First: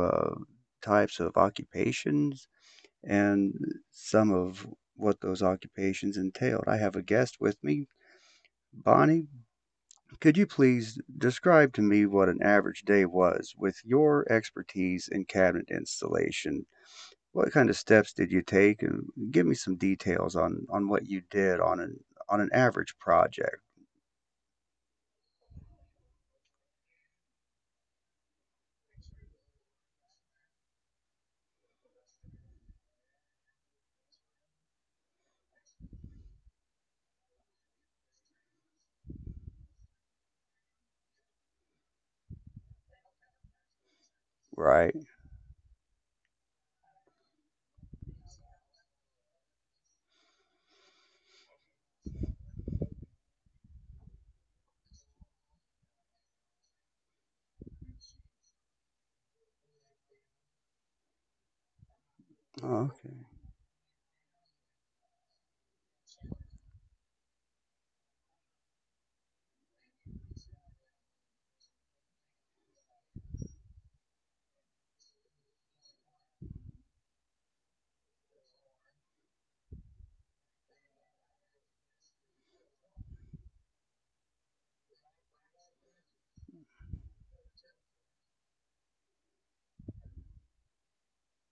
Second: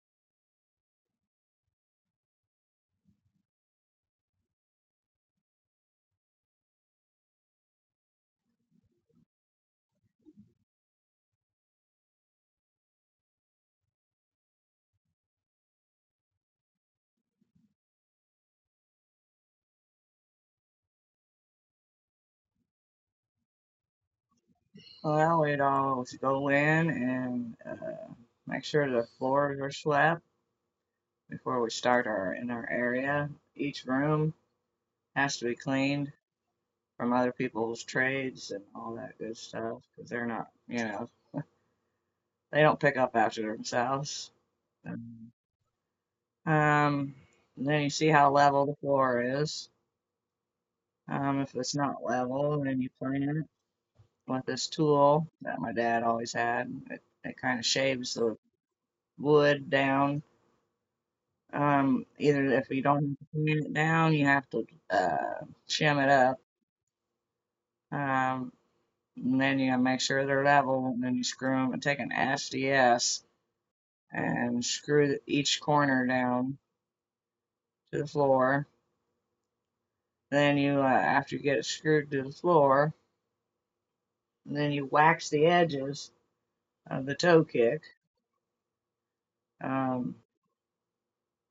types of occupations, and some of what those occupations entailed. I have a guest with me. Bonnie, could you please describe to me what an average day was with your expertise in cabinet installation? What kind of steps did you take? And give me some details on what you did on an average project, Well, we'd it all go in and make sure the floors are swept before we start our in our area. Each room has to be cleaned from other people's trades and all that good stuff because they're not, you know, they don't pick up after themselves. right? Um, um, and then you see how level the floor is. If it's not level, then you plane it with this tool that my dad always had. It kind of shaves the wood down. Either if you Oh, don't okay. have to pan it down, you have to shim it up. Um, and then you make sure they're level, and then you screw them and take an SDS and screw each corner down to the floor. Then you, after you get it screwed to the floor, then you wax the edges of the toe kick. Um,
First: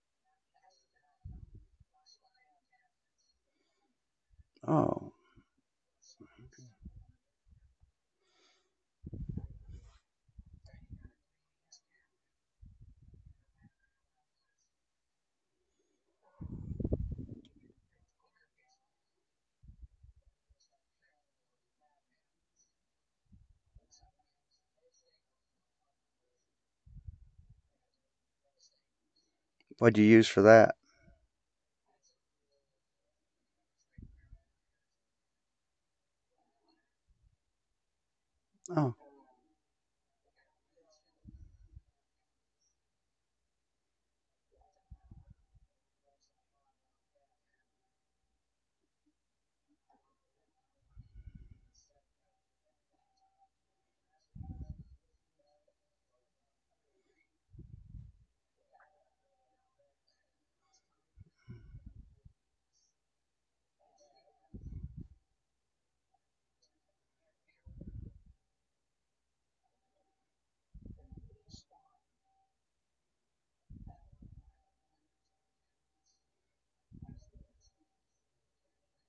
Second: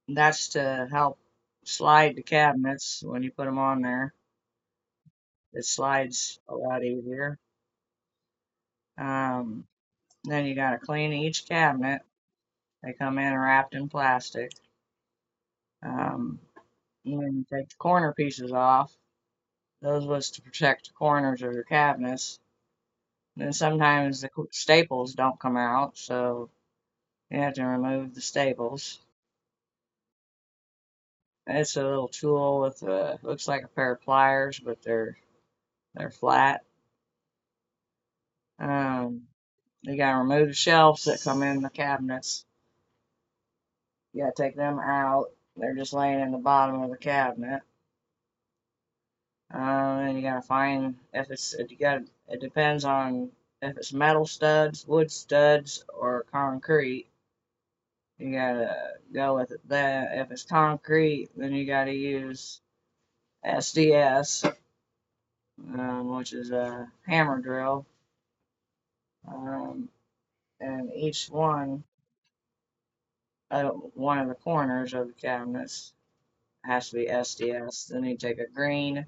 that's to help slide the cabinets when you put them on there. Oh, It slides a lot easier. Um, Then you gotta clean each cabinet. They come in wrapped in plastic. Um, and then you take the corner pieces off. Those was to protect the corners of your cabinets. And then sometimes the staples don't come out, so you have to remove the staples. what do you use for that? It's a little tool with a looks like a pair of pliers, but they're flat. Oh, Um, you gotta remove the shelves that come in the cabinets. You gotta take them out. They're just laying in the bottom of the cabinet. You gotta find if it's it, you got to it depends on if it's metal studs, wood studs, or concrete. You gotta go with it. That. If it's concrete, then you gotta use SDS, which is a hammer drill, um, and each one uh, one of the corners of the cabinets has to be SDS. Then you take a green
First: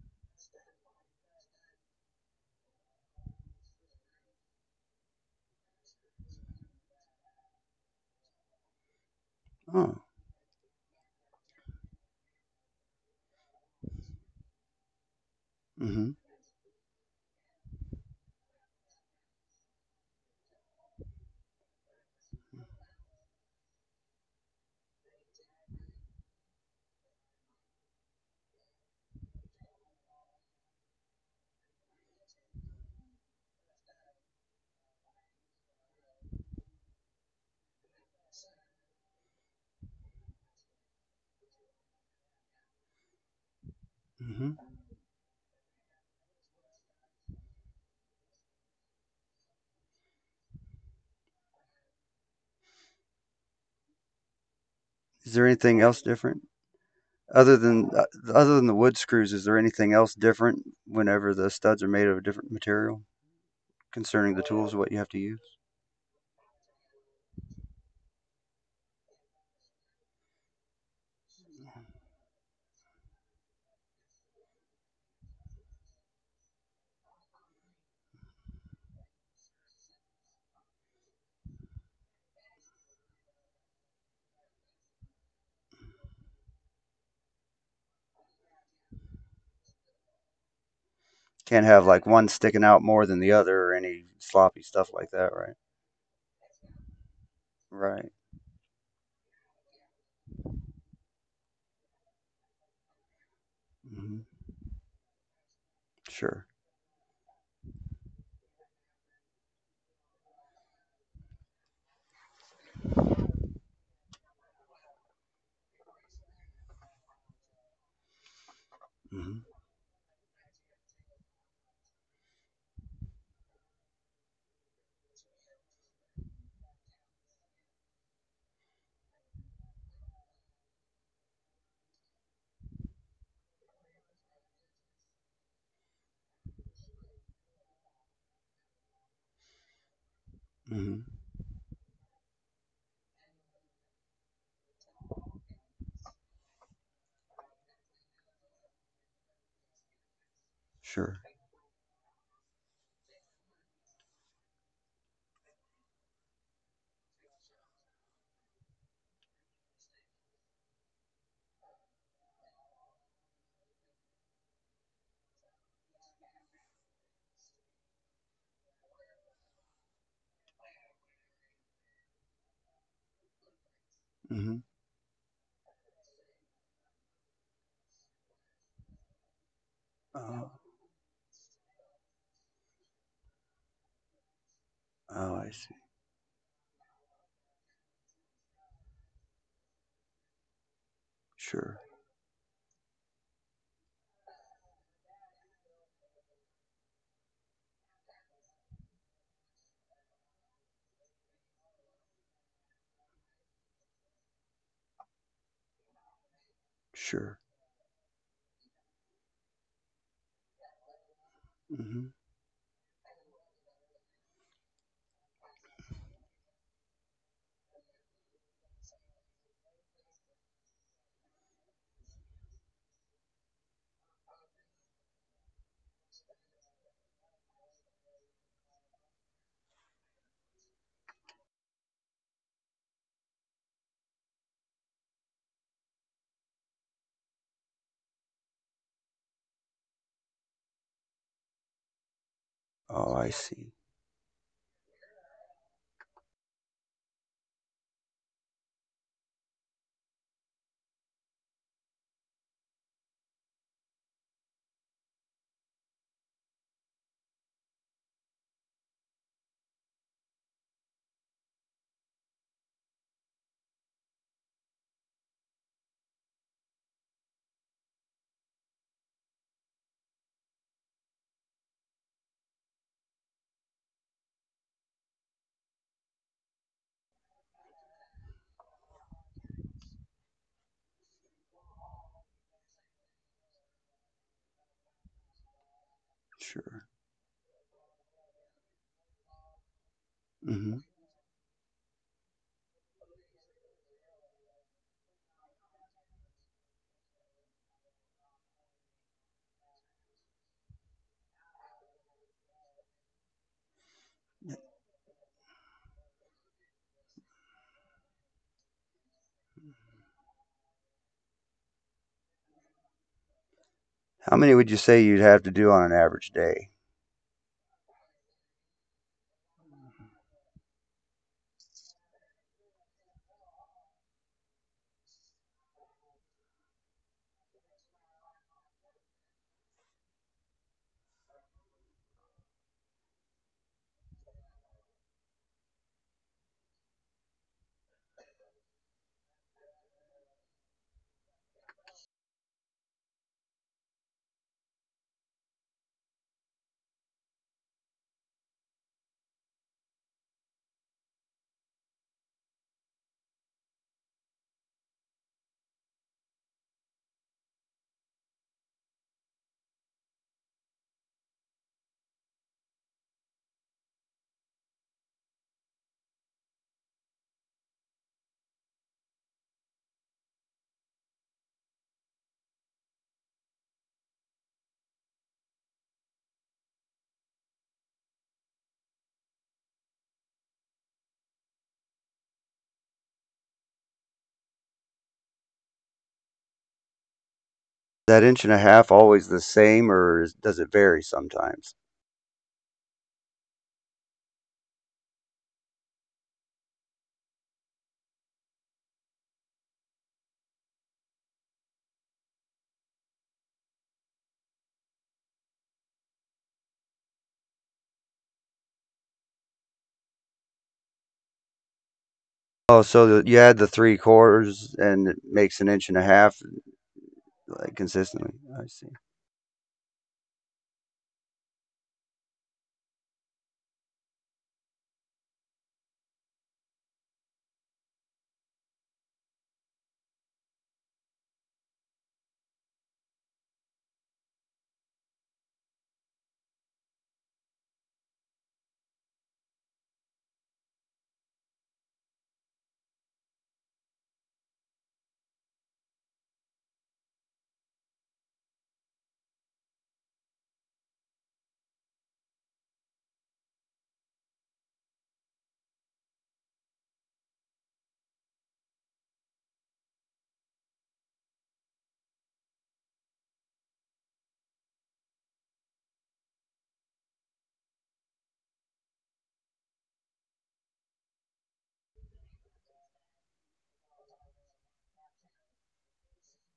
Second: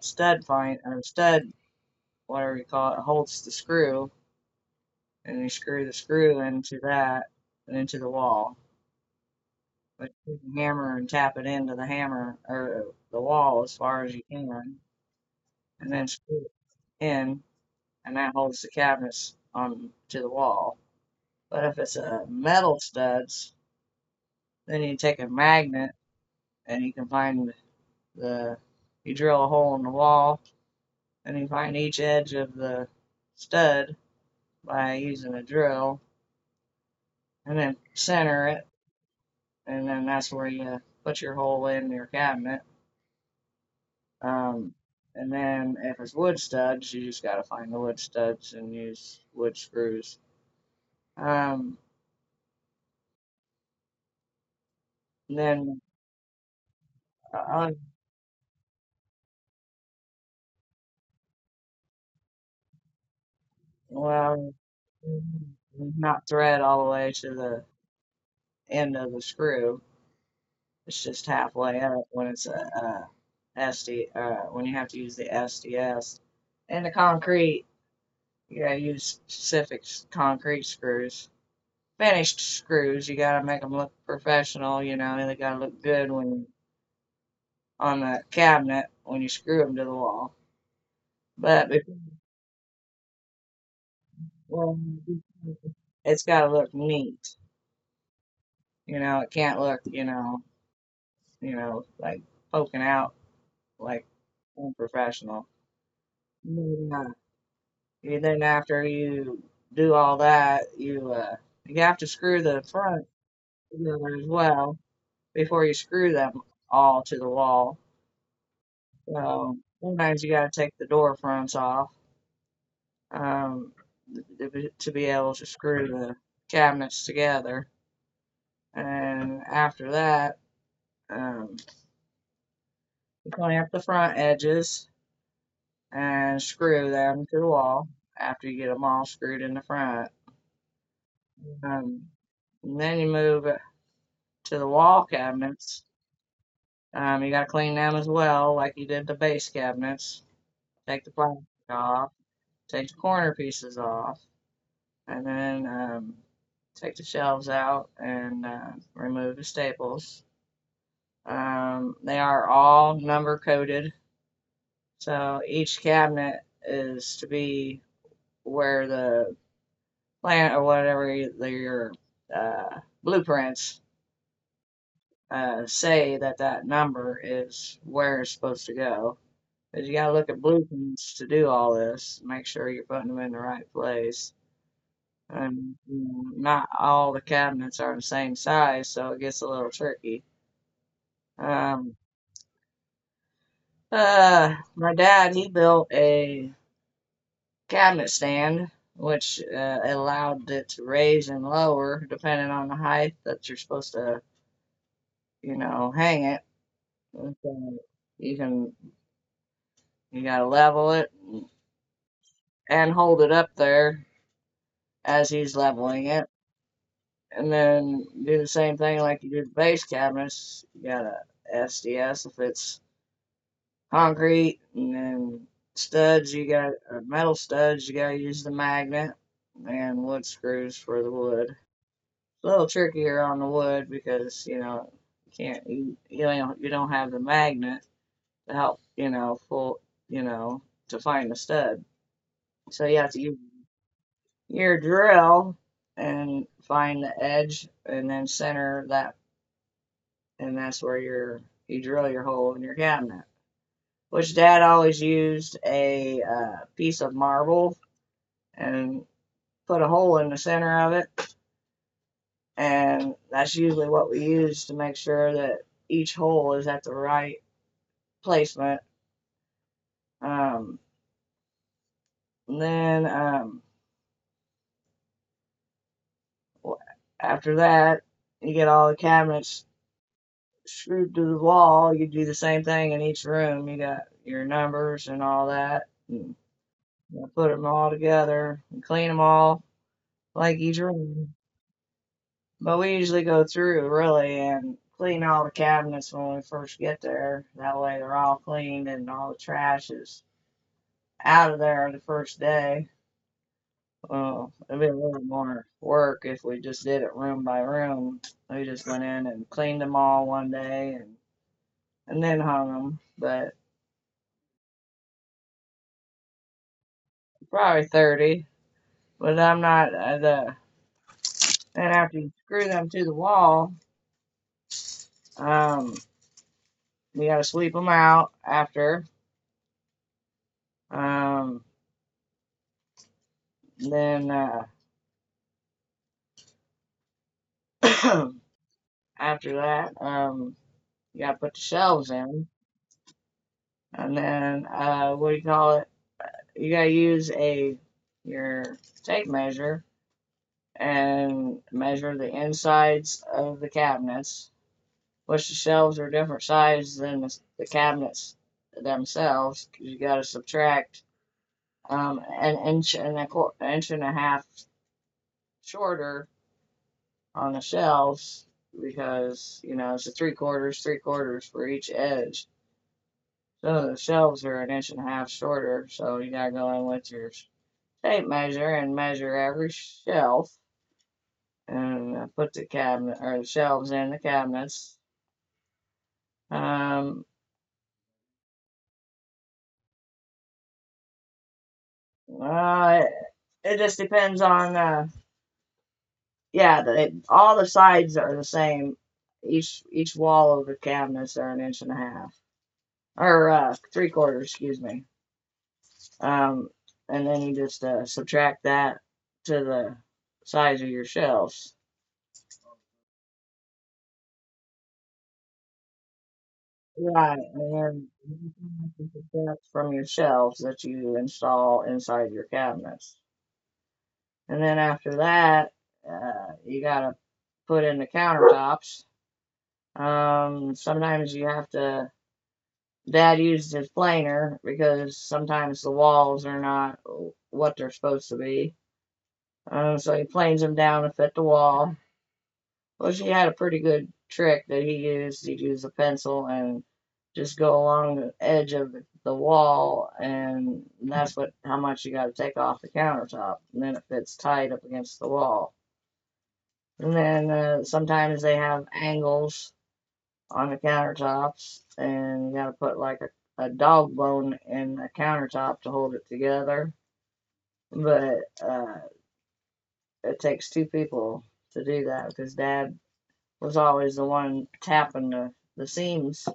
stud find or stud whatever you call it holds the screw and you screw the screw into that and into the wall. oh. But you can hammer and tap it into the hammer or the wall as far as you can, and then Hmm. screw it in, and that holds the cabinets on to the wall. But if it's a metal studs, then you take a magnet and you can find the you drill a hole in the wall and you find each edge of the stud by using a drill and then center it and then that's where you put your hole in your cabinet. Hmm. Um, and then if it's wood studs, you just gotta find the wood studs and use wood screws. Um, Is and there then anything else different other on, than uh, other than the wood screws? Is there anything else different whenever the studs are made of a different material concerning the well, tools? What you have to use? not thread all the way to the end of the screw. It's just halfway up when when you have to use the SDS. And the concrete, you gotta use specific concrete screws. Finished screws, you gotta make them look professional, you know, and they gotta look good when you on the cabinet when you screw them to the wall. Can't But have because, like one sticking out more than the other or any sloppy well, stuff like that, right? it's got to look neat. Right. You know, it can't look, you know, like poking out like Hmm. unprofessional. Sure. Maybe. And then after you do all that, you you have to screw the front together as well before you screw them all to the wall. Hmm. So sometimes you got to take the door fronts off, um, to be able to screw the cabinets together. And after that, um, you clamp the front edges and screw them to the wall after you get them all screwed in the front. Hmm. Um, and then you move to the wall cabinets. You got to clean them as well, like you did the base cabinets. Take the Sure. plastic off, take the corner pieces off, and then take the shelves out and remove the staples. They are all number coded, so each cabinet is to be where the plant or whatever your blueprints Hmm. Say that that number is where it's supposed to go. Because you got to look at Oh, blueprints to do all this, make sure you're putting them in the right place. oh, I see. And you know, not all the cabinets are the same size, so it gets a little tricky. Sure. Um, my dad, he built a cabinet stand, which allowed it to raise and lower depending on the height that you're supposed to, you know, hang it. So Sure. you can, you gotta level it Hmm. and hold it up there as he's leveling it, and then do the same thing like you did the base cabinets. You got a SDS if it's concrete, and then studs. You got metal studs. You gotta use the magnet and wood screws for the wood. A little trickier on the wood because you know you can't you you know you don't have the magnet to help you know pull you know to find the stud. So you have Oh, to I use see. your drill and find the edge and then center that and that's where your you drill your hole in your cabinet. Which Dad always used a piece of marble and put a hole in the center of it, and that's usually what we use to make sure that each hole is at the right placement. Um, and then After that, you get all the cabinets screwed to the wall. You do the same thing in each room. You got your numbers and all that. And Sure. you put them all together and clean them all like Hmm. each room. But we usually go through really and clean all the cabinets when we first get there. That way they're all cleaned and all the trash is out of there the first day. It'd be a little more work if we just did it room by room. We just went in and cleaned them all one day and then hung them, but How many would you say you'd have to do on an average day? probably 30. But I'm not the and after you screw them to the wall, um, you gotta sweep them out after. Um, then after that, you gotta put the shelves in, and then what do you call it? You gotta use a your tape measure and measure the insides of the cabinets, which the shelves are different size than the cabinets themselves. 'Cause you got to subtract an inch and a quarter, an inch and a half shorter on the shelves because you know it's a three quarters for each edge. So the shelves are an inch and a half shorter. So you got to go in with your tape measure and measure every shelf and put the cabinet or the shelves in the cabinets. Um, That inch and a half always the same, or does it vary sometimes? It it just depends on, yeah, the, all the sides are the same. Each wall of the cabinets are an inch and a half, or three quarters, excuse me. Um, and then you just subtract that to the size of your shelves. Oh, so you add the three quarters and it makes an inch and a half, Right, like, and then consistently. I see. you from your shelves that you install inside your cabinets. And then after that, you gotta put in the countertops. Sometimes you have to. Dad used his planer because sometimes the walls are not what they're supposed to be. So he planes them down to fit the wall. Well, she had a pretty good trick that he used. He'd use a pencil and just go along the edge of the wall, and that's what how much you got to take off the countertop, and then it fits tight up against the wall. And then sometimes they have angles on the countertops, and you gotta put like a dog bone in the countertop to hold it together. But uh, it takes two people to do that because Dad was always the one tapping the seams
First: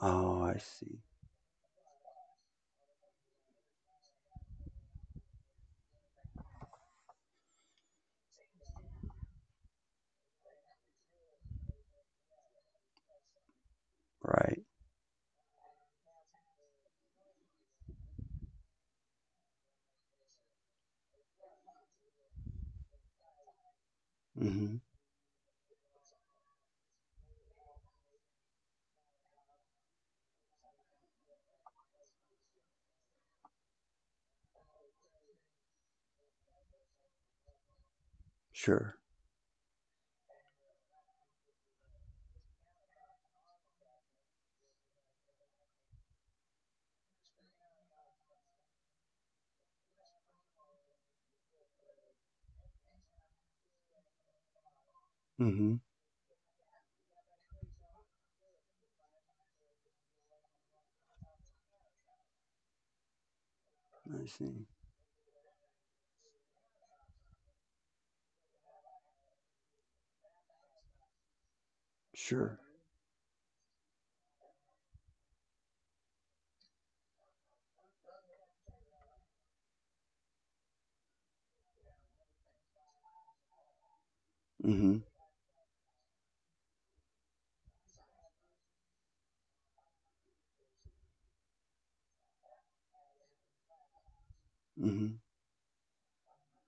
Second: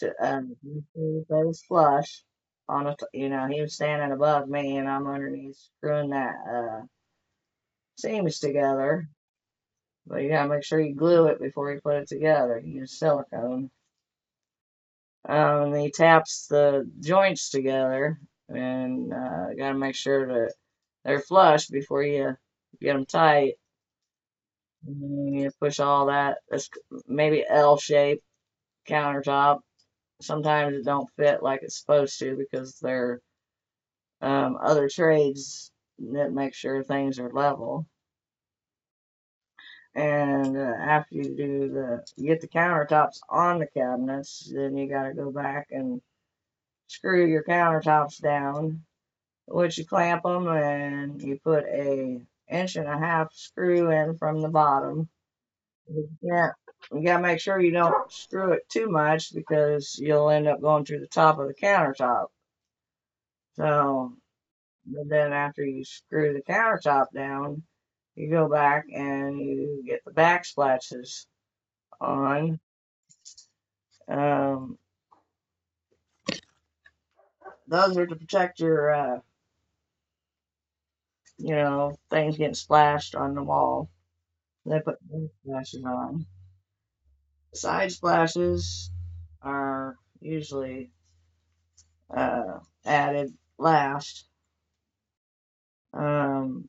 to Oh, I make see. sure it was flush. On a, you know, he was standing above me, and I'm underneath screwing that seams together. But you gotta make sure you glue it before you put it together. You use silicone. Right. And he taps the joints together, and gotta make sure that they're flush before you get them tight. Mm-hmm. And you push all that. That's maybe L shaped countertop. Sometimes it don't fit like it's supposed to because there are other trades that make sure things are level. Sure. And after you do the, you get the countertops on the cabinets, then you gotta go back and screw your countertops down which you clamp them and you put a inch and a half screw in from the bottom. Mm-hmm. You can't, you gotta make sure you don't screw it too much because you'll end up going through the top of the countertop. So, I see. but then after you screw the countertop down, you go back and you get the backsplashes on. Sure. Um, those are to protect your, you know, things getting splashed on the wall. They put Mm-hmm. backsplashes on. Side splashes are usually uh, added last. Mm-hmm. Um,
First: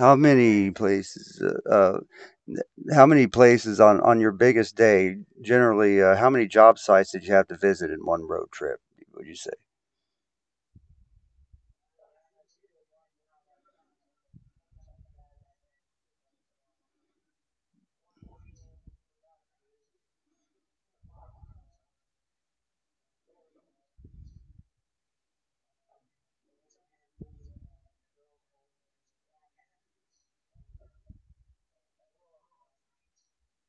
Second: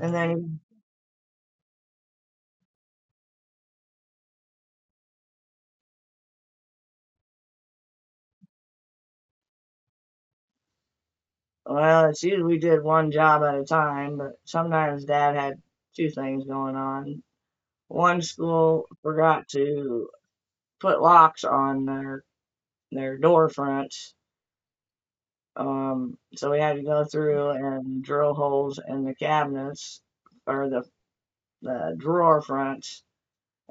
and then, many places? N- how many places on your biggest day? Generally, how many job sites did you have to visit in one road trip? Would you say? well, it's usually we did one job at a time, but sometimes Dad had two things going on. One school forgot to put locks on their door fronts, so we had to go through and drill holes in the cabinets or the drawer fronts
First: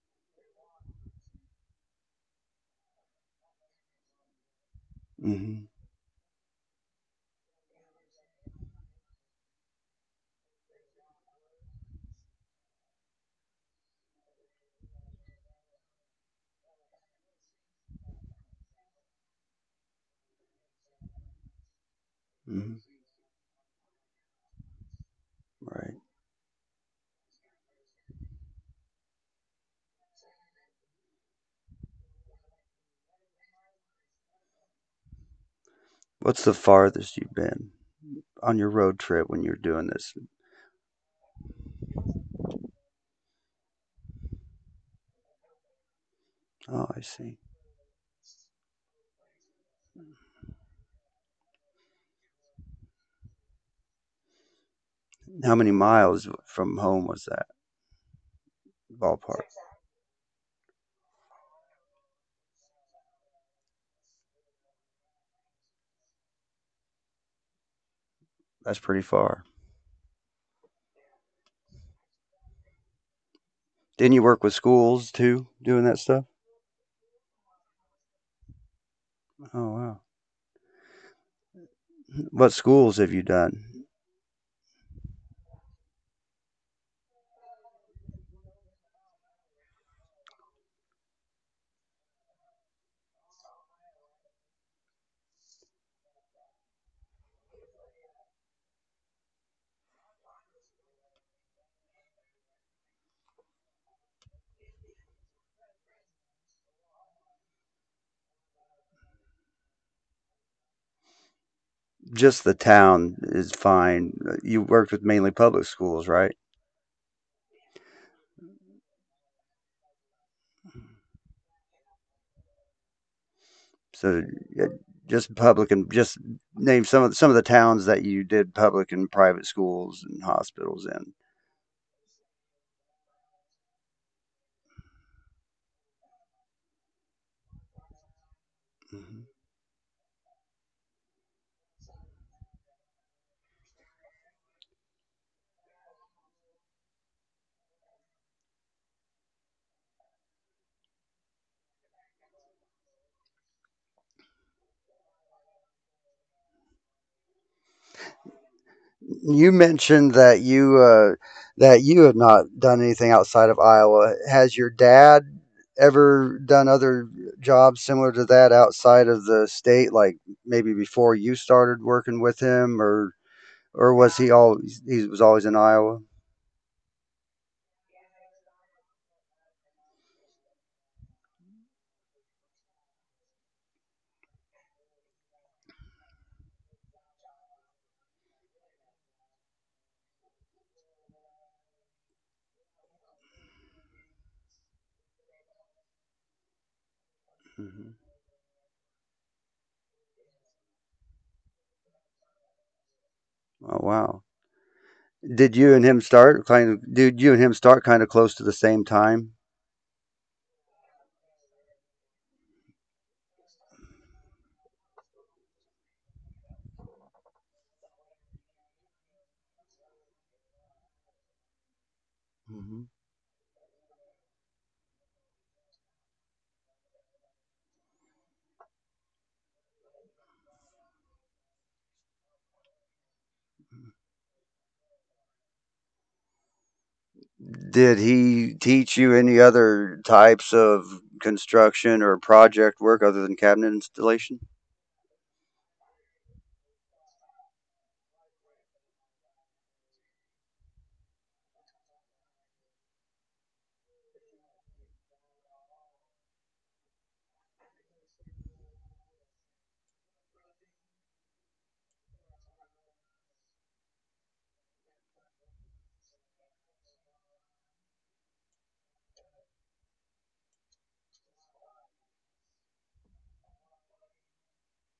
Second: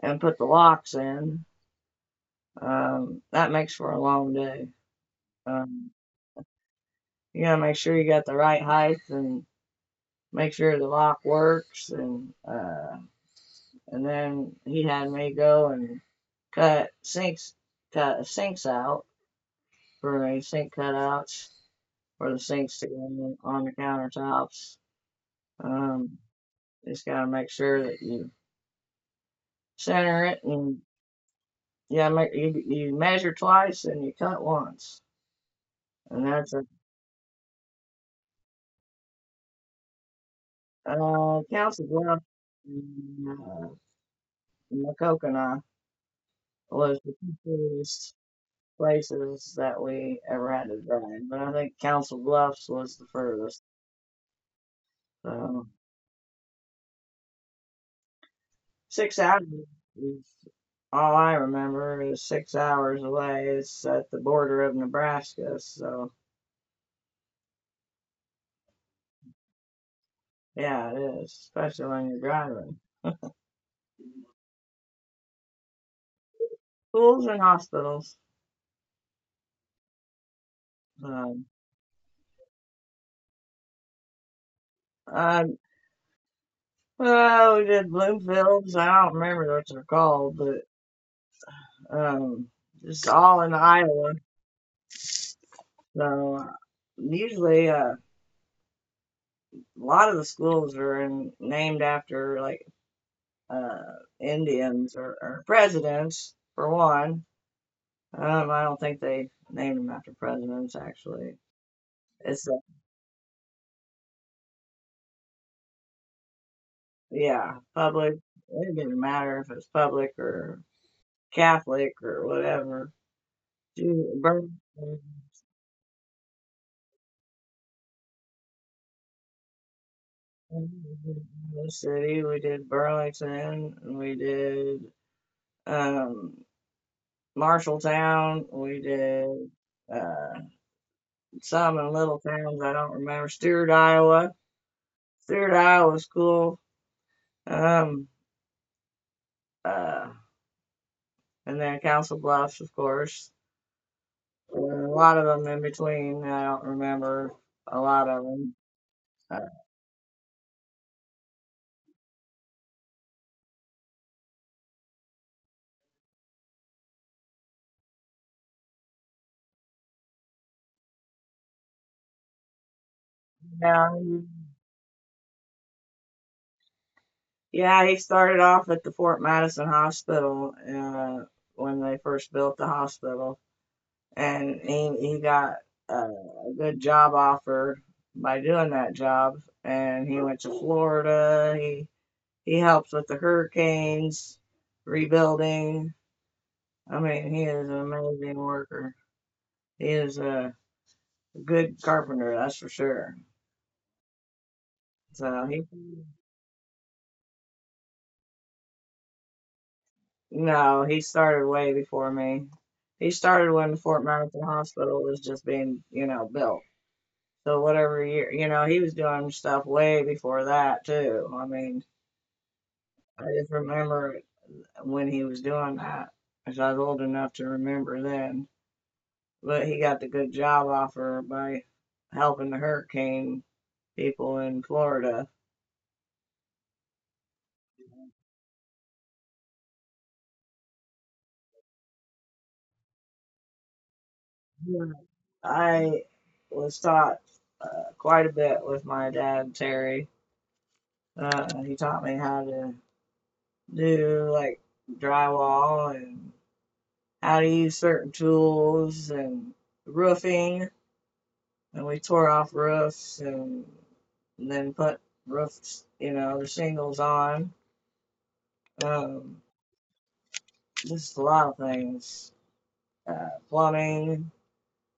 and put the locks in. That makes for a long day. Mm-hmm. Um, you gotta make sure you got the right height and make sure the lock works. And then he had me go and cut sinks, cut sinks out for a sink cutouts for the sinks Mhm. to go on the countertops. Right. Um, just gotta make sure that you center it and yeah, you measure twice and you cut once, and What's that's the a farthest you've been on your road trip when you are doing this? Counts as well. Uh, in the Coconut Oh, I was the see. cheapest places that we ever had to drive. But I think Council Bluffs was the furthest. How So many miles from home was that, six ballpark? hours is all I remember, is 6 hours away. It's at the border of Nebraska, so That's pretty far. yeah, it is, especially when you're driving. Didn't you work with schools too, doing that stuff? Schools and hospitals. Oh, wow. so, Um, What schools have you done? Uh. Well, we did Bloomfields. I don't remember what they're called, but um, it's all in Iowa. So usually a lot of the schools are named after like uh, Indians, or presidents, for one. I don't think they named them after presidents, actually. Just It's, the uh, town is fine. You worked with mainly public schools, right? yeah, public. It didn't matter if it's public or Catholic or whatever. So Do uh, Burlington, just public, and just name some of the towns that you did public and private schools and hospitals in. the city, we did Burlington, we did um, Marshalltown, we Mhm. did uh, some in little towns I don't remember. Stewart, Iowa. Stewart, Iowa was cool. Um, uh, and then Council Bluffs, of course. And a lot of them in between. I don't remember a lot of them. Uh, You mentioned that you had not done anything outside of Iowa. Has your dad ever done other jobs similar to that outside of the state? Like maybe before you started working with him, or yeah, was he was always in Iowa? yeah, he started off at the Fort Madison Hospital when they first built the hospital, and he got uh, a good job offer by doing that job, and he went to Florida. He helps with the hurricanes, rebuilding. I mean, he is an Hmm. amazing worker. He is a good carpenter, that's for sure. Oh, wow! So he, Did you and him start kind of close to the same time? no, he started way before me. He started when the Fort Madison Hospital was just being built. So whatever year he was doing stuff way before that too. I mean, I just remember when he was doing that, 'cause I was old enough to remember then. But he got the good job offer by helping the hurricane people in Florida. Did he teach you any other types of construction or project work other than cabinet installation? Yeah. I was taught uh, quite a bit with my dad, Terry. He taught me how to do like drywall and how to use certain tools and roofing. And we tore off roofs and then put roofs the shingles on. Um, just a lot of things. Plumbing,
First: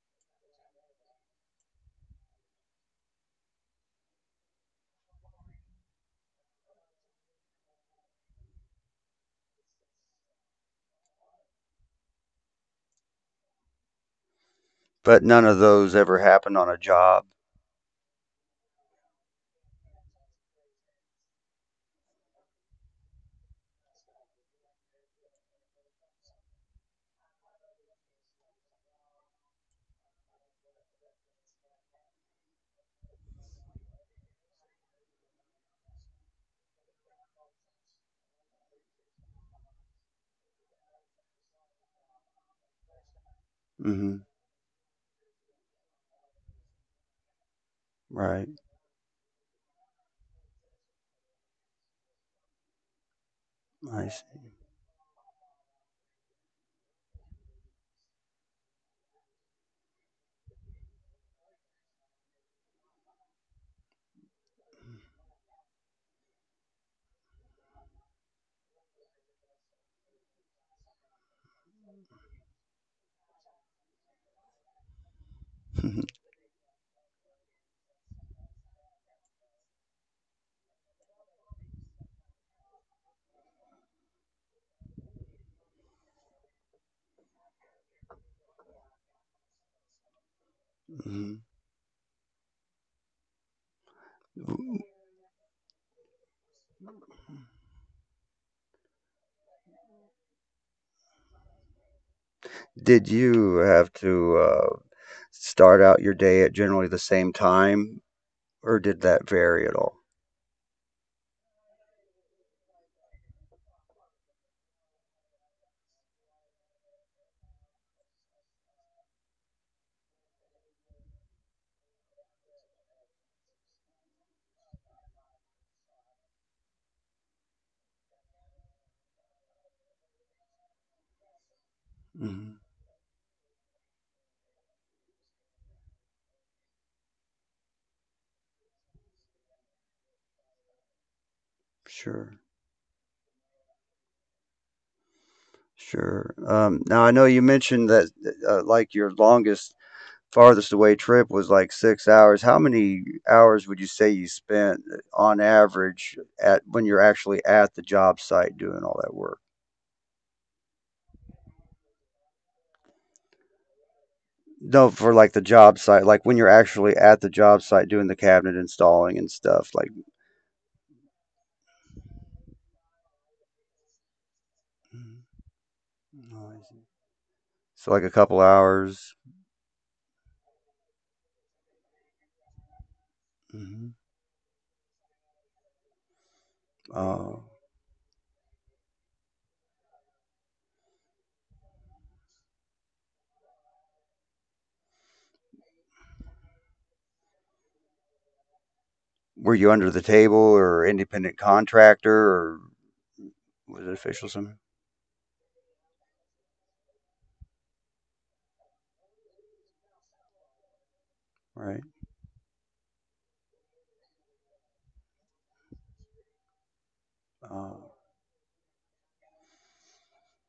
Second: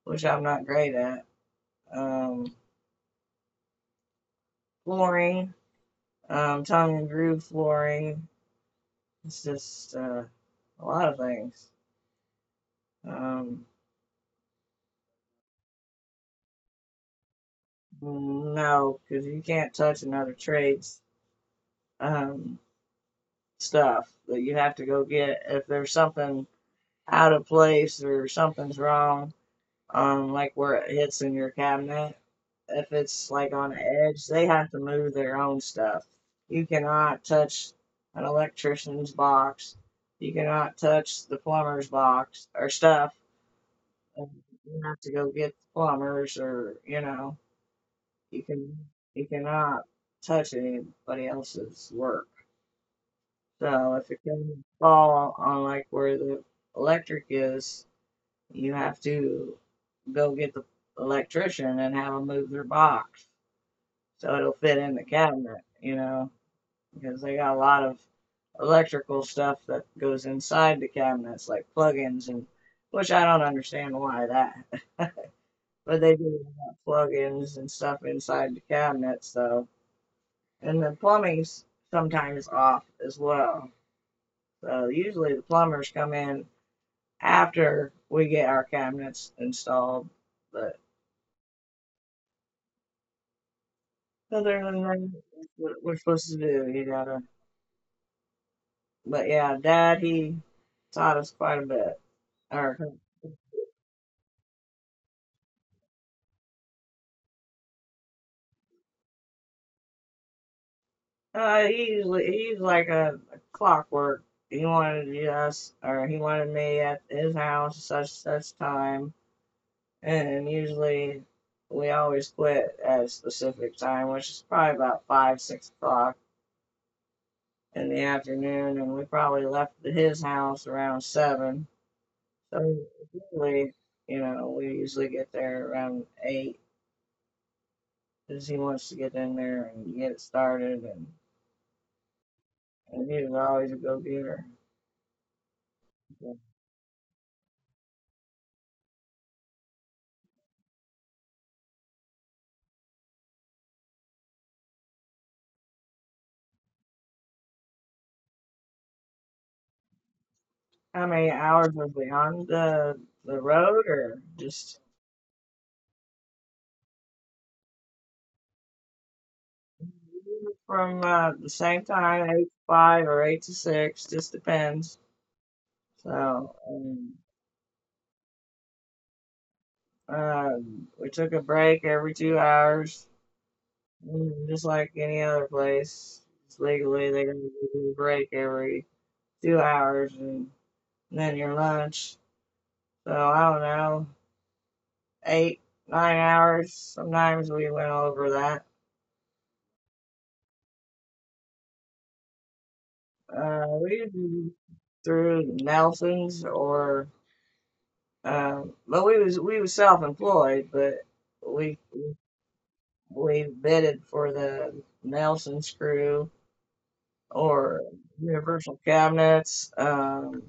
which I'm not great at. Um, Flooring, tongue and groove flooring. It's just a lot of things. Um, But none of those ever happened on a job. no, because you can't touch another trade's um, stuff that you have to go get if there's something out of place or something's wrong, like where it hits in your cabinet. If it's like on the edge, they have to move their own stuff. You cannot touch an electrician's box. You cannot touch the plumber's box or stuff. Mhm. And you have to go get the plumbers or, you Right. can you cannot touch anybody else's work. So I if it see. can fall on like where the electric is, you have to go get the electrician and have them move their box so it'll fit in the cabinet because they got a lot of electrical stuff that goes inside the cabinets, like plugins and which I don't understand why that, but they do have plugins and stuff inside the cabinets, so and the plumbing's sometimes off as well. So usually the plumbers come in after we get our cabinets installed, but Mhm. other than that, that's what we're supposed to do. You gotta But yeah, Dad, he taught us quite a bit. Or Did you have to start out your day at generally the same time, or did that vary at all? He usually He's like a clockwork. He wanted us, or he wanted me at his house at such such time, and usually we always quit at a specific time, which is probably about 5 6 o'clock in the afternoon, and we probably left his house around seven. Mhm. So usually we usually get there around eight because he wants to get in there and get it started and Sure. And you can always go getter. Sure. Now I know you mentioned that, like your longest farthest away trip was like 6 hours. How many hours would you say you spent on average at when you're actually at the job site doing all that work? How many hours was we on the road, or just No, for like the job site, like when you're actually at the job site doing the cabinet installing and stuff, like... from the same time, eight to five or eight to six, just depends. So Oh, um, so like a couple hours. um, we took a break every 2 hours, Mhm. Just like any other place. It's legally, they're Uh, gonna give you a break every 2 hours, and then your lunch. So I don't know, eight, 9 hours. Sometimes we went over that. were you under the table or independent contractor, or was it We official was somewhere? through Nelson's or, but we was self-employed, but we Right. we bidded for the Nelson Screw Uh, or Universal Cabinets.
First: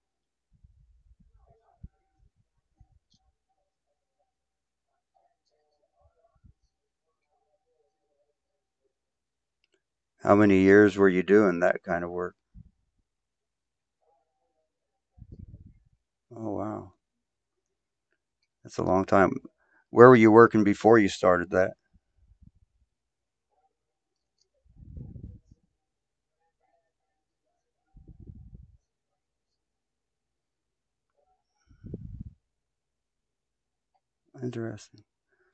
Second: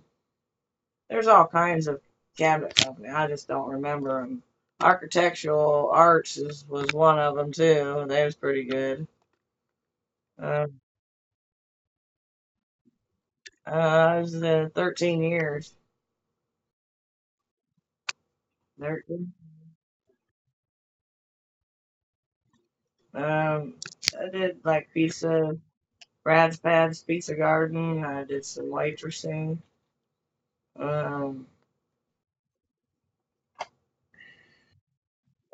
There's all kinds of cabinet company. I just don't remember them. Architectural Arts was one of them too. They was pretty good. how many Um, years were you doing that kind of work? I was there 13 years. Oh, wow. That's a long 13. time. Where were you working before you started that? Um, I did like pizza Rad's Pads Pizza Garden. I did some waitressing. Um, Interesting.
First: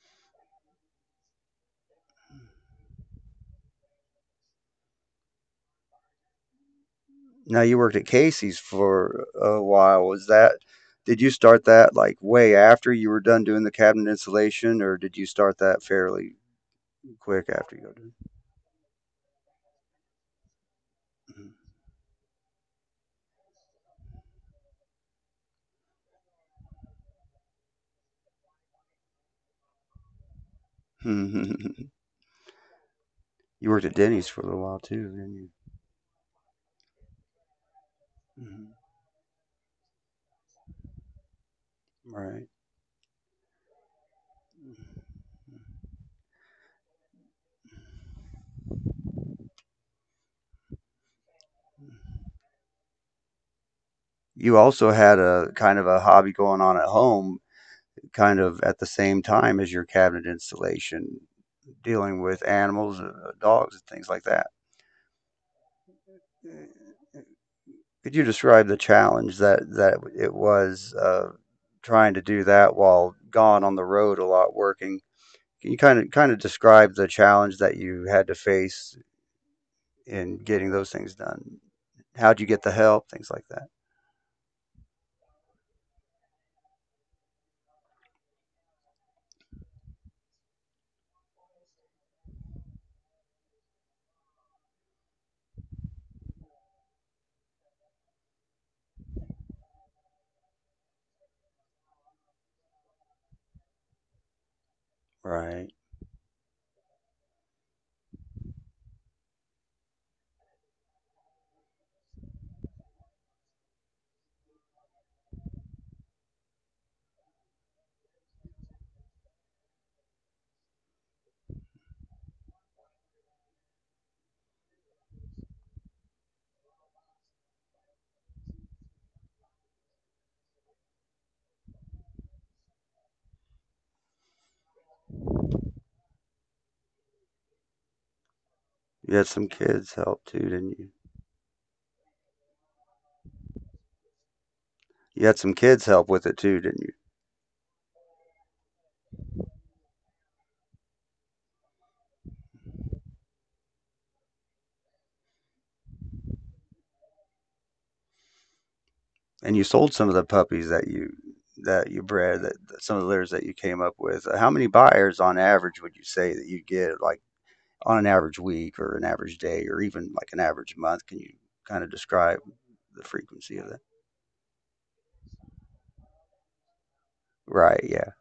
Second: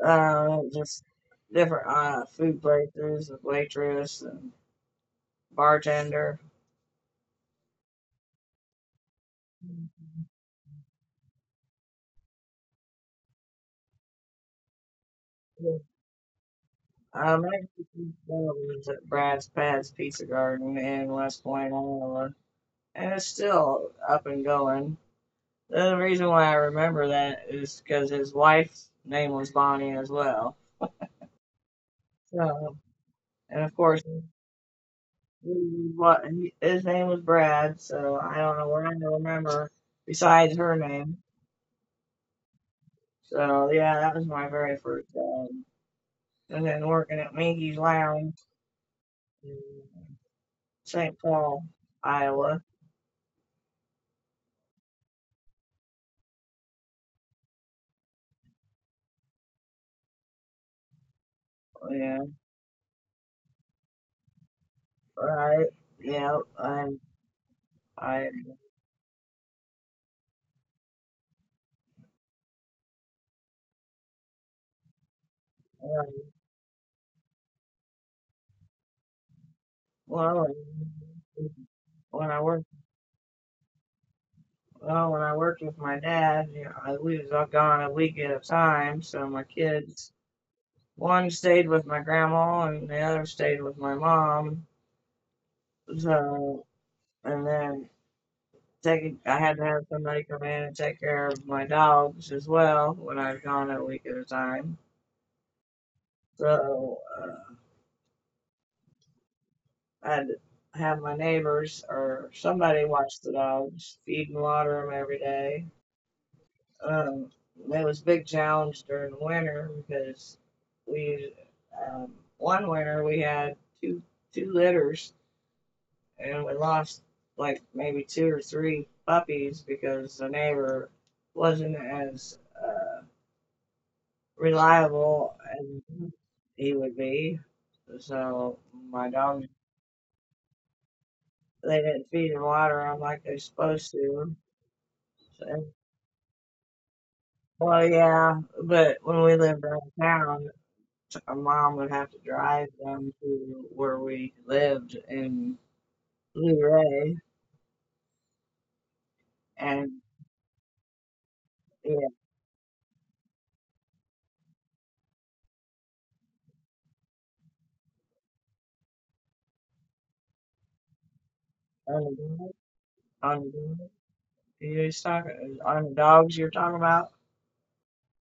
just different food breakthroughs with waitress and bartender. Now you worked at Casey's for a while. Was that Did you start that like way after you were done doing the cabinet installation, or did you start Um, that fairly I quick after you got was at Brad's Pad's Pizza Garden in West done? Point, Iowa, and it's still up and going. The reason why I remember that is because his wife's name was Bonnie as well. Mhm. So, and You of worked at course. Denny's for a little while too, didn't you? His name was Brad, so I don't know Mhm. what I can remember besides her name. Right. So yeah, that was my very first job. And then working at Minky's Lounge in St. Paul, Iowa. You also had a kind of a hobby going on at home, kind of at the same time as your cabinet installation, Yeah, dealing with animals, dogs, and things like that. right. Yeah, and Could you I describe the challenge that it was, trying to do that while gone on the road a lot working? Can you um, kind of describe the challenge that you had to face in well, getting those things and done? when How'd I you get worked the help? Things like that. well when I worked with my dad, we was all gone a week at a time, so my kids one stayed with my grandma and the other stayed with my mom. So, and then I had to have somebody come in and take care of my dogs as well when I was gone a week at a time. Right. So, I had to have my neighbors or somebody watch the dogs, feed and water them every day. Um, it was a big challenge during the winter because we, um, one winter we had two two litters and we lost like maybe two or three puppies because the neighbor wasn't as uh, reliable as he would be. So my You had dog, some kids help too, didn't you? they didn't feed and water him like they're supposed to. You had some So, kids help with it too, didn't you? well, yeah, but when we lived downtown, our mom would have to drive them to where we lived in Luray, And you and sold some of the puppies that you yeah, bred that some of the litters that you came up with. How many buyers on average would you say that you get, like, on an average week or an average day or even like an average month? Can you kind of describe underground, the frequency of that? underground. He's talking on dogs you're talking about. Right, yeah.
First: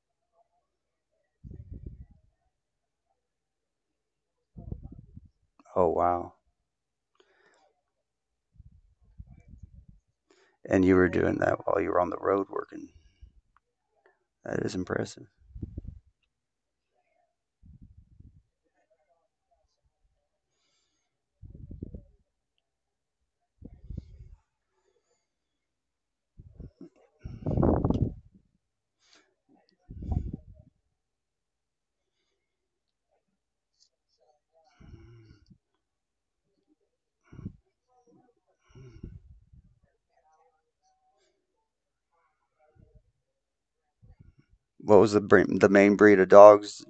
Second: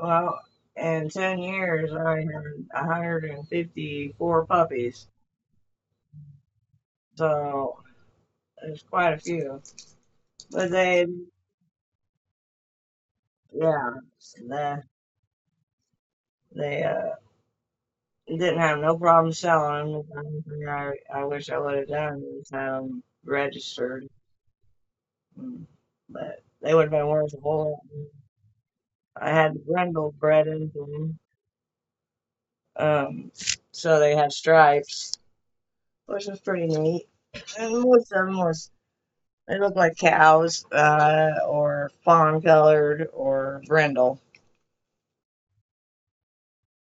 Well, in 10 years, I had 154 puppies, Oh, wow. so there's quite a few. But And you they, were doing that while you were on the road working. yeah, That they, is impressive. they didn't have no problem selling them. The only thing I wish I would have done was have them registered, Mm, but they would have been worth a whole lot more. I had brindle bred into them, um, so they had stripes which was pretty neat. And most of them was they looked like cows, or fawn colored, or brindle. What was the main breed of dogs?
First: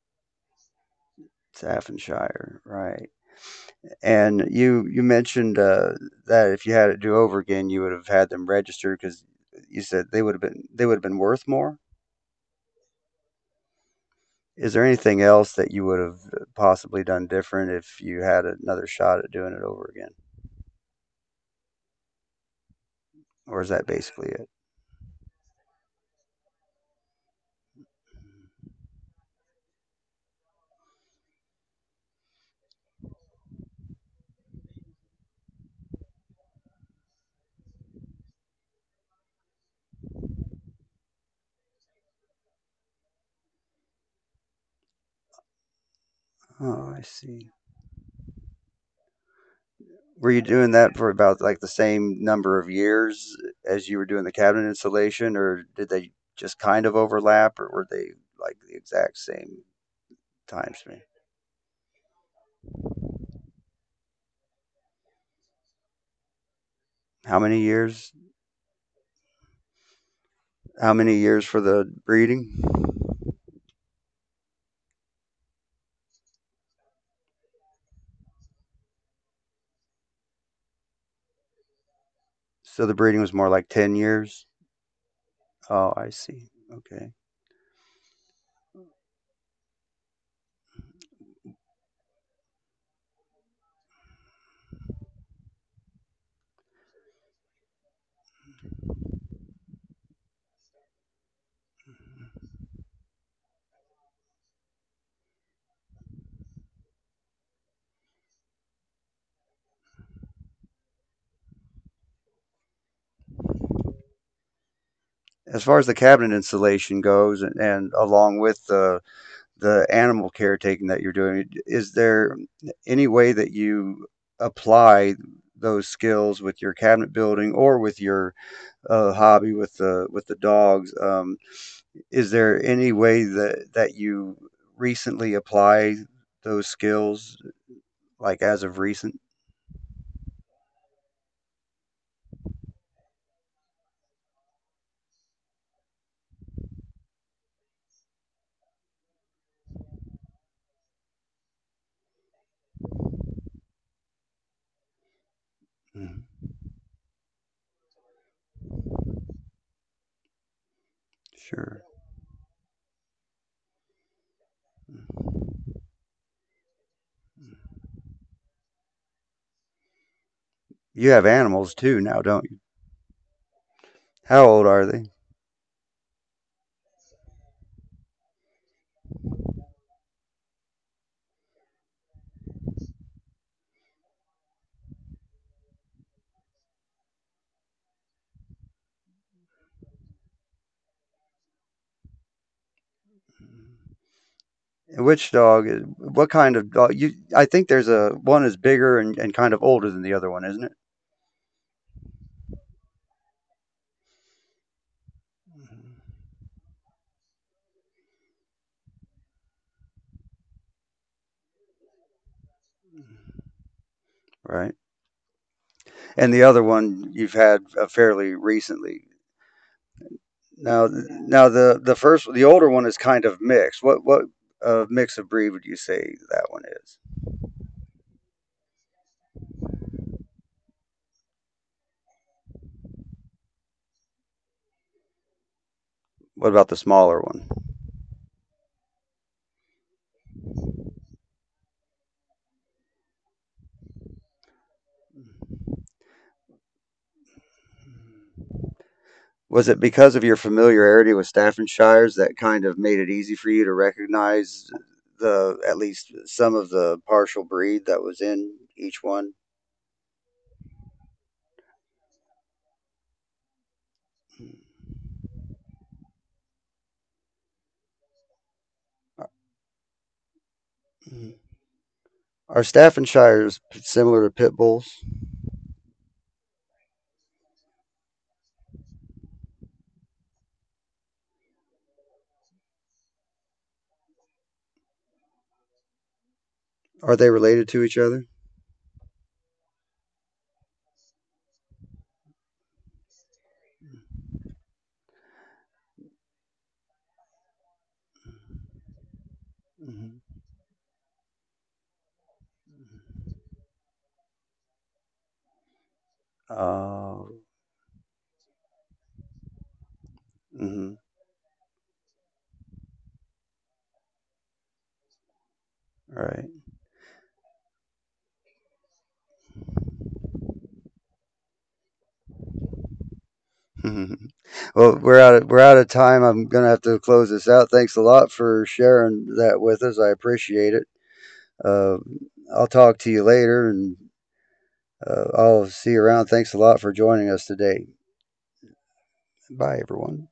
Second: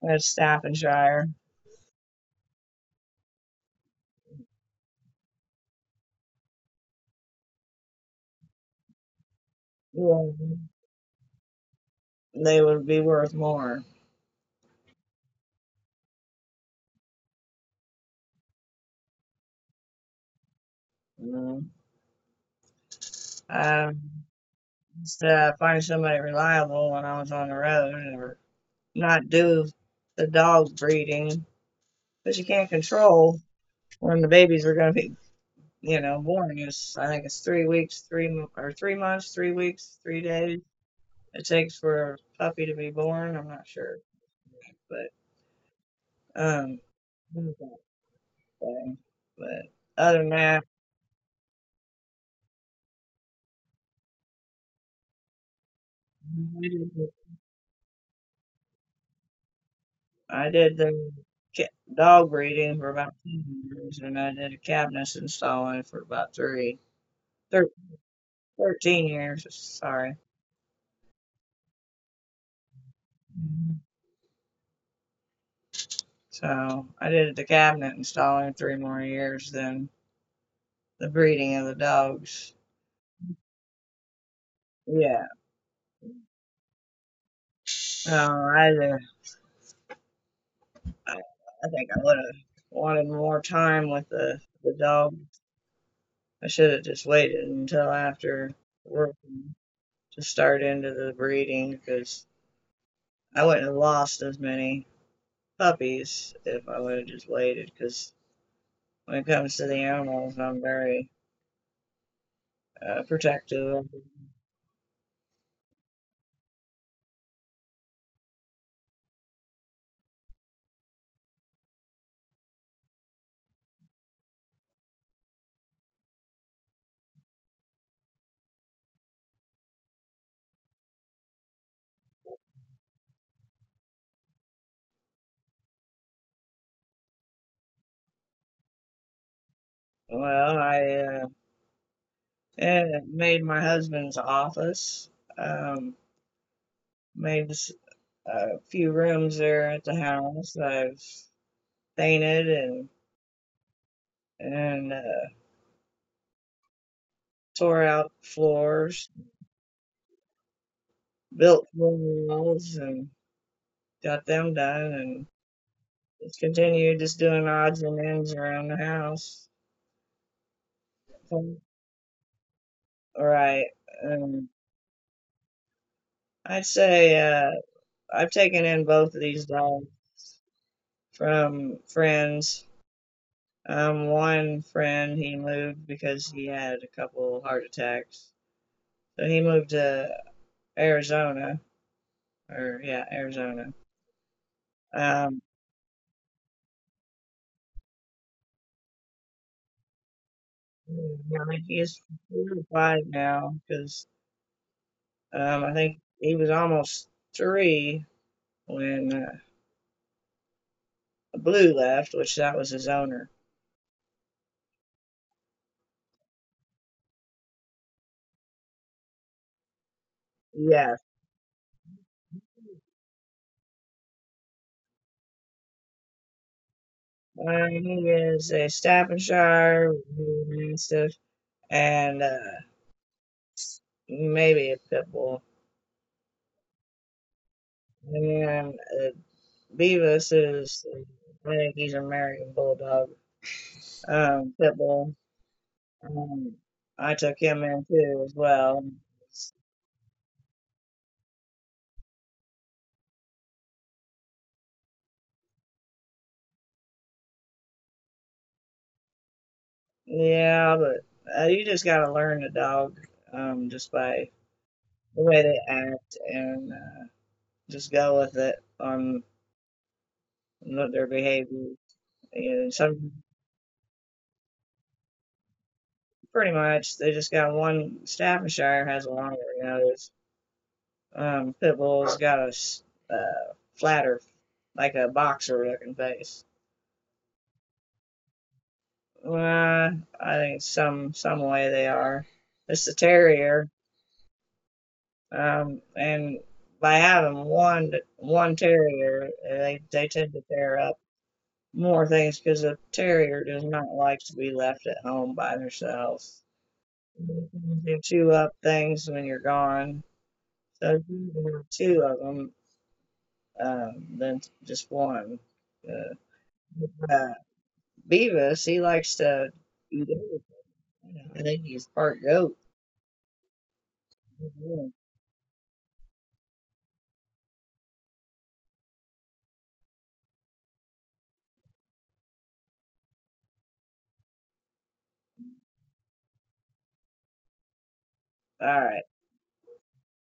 That's Staffordshire. Staffordshire, right. And you mentioned, that if you had it do over again, you would have had them registered, because you said Yeah, they would have been worth more. they would be worth more. Is there anything else that you would have possibly done different if you had another shot at doing it over again, You know? or is that Um, basically it? just find somebody reliable when I was on the road, or not do the dog breeding, but you can't control when the babies are going to be born. It's I think it's 3 weeks, 3 or 3 months, 3 weeks, 3 days. It takes for a puppy to be born. I'm not sure, but um, Oh, I see. but other than Were you that, doing that for about like the same number of years as you were doing the cabinet installation, or did they just I kind did of the, overlap, or were they like the exact same I time did span? the dog breeding for about 10 years, and I did a cabinet installing for about How many thir- years 13 years. Sorry. How many years for the breeding? Mhm. So I did the cabinet installing three more years than the breeding of the dogs. So the breeding was more like 10 years? Yeah. Oh, I see. Okay. So I, I think I would have wanted more time with the dog. I should have just waited until after work to start into the breeding because I wouldn't have lost as many puppies if I would have just waited. Because when it comes to the animals, I'm very protective. As far as the cabinet installation goes and along with the animal caretaking that you're doing, is there any way that you apply those skills with your cabinet building or with your, hobby with the dogs? Is there any way that you recently apply those skills, like, as of recent? Well, I uh, made my husband's office, um, made a few rooms there at the house. I've painted and and uh, Mhm. tore out floors, built Sure. floor walls, and got them done and just continued just doing odds and ends around the house. You have All animals too now, don't you? right. How Um, old are they? I'd say I've taken in both of these dogs from friends. One friend he moved because he had a couple heart attacks, so he moved to Arizona or yeah, Arizona. Which Um, dog is what kind of dog? You, I think there's a one is bigger and kind of older than the other one, isn't it? yeah, I think he's four or five now because I think he was almost three when Blue left, which that was his owner. Right. And the other one you've had, fairly recently. Now, Yes. the first, the older one is kind of mixed. What mix of breed would you say that one is? He is a Staffordshire Mastiff and maybe a pit bull. What about the smaller one? And Beavis is, I think he's an American Bulldog, pit bull. Um, I took him in too as well. Was it because of your familiarity with Staffordshires that kind of made it easy for you to recognize the at least some of the partial breed that was in each one? Yeah, but you just gotta learn the dog just by the way they act and just go with it on their Mhm. behavior. Are And some Staffordshires similar to pit bulls? pretty much they just got one. Staffordshire has a longer nose. Pitbull's got a flatter, like a boxer looking face. Are they related to each other? Uh, I think some way they are. It's a terrier, and by having one terrier, they Mhm. tend to tear up more things because a terrier does not like to be left at home by themselves. Oh, They chew up things when you're gone. So mhm. if you do two of them, then just one. All Uh, right. uh, Beavis, he likes to eat everything. I think he's part goat. All Well, we're we're out of time. I'm gonna have to close this out. Thanks a lot for sharing that with us. I appreciate it. Uh, I'll talk to you later, and I'll see you around. Thanks a lot for joining us today. right. Bye, everyone.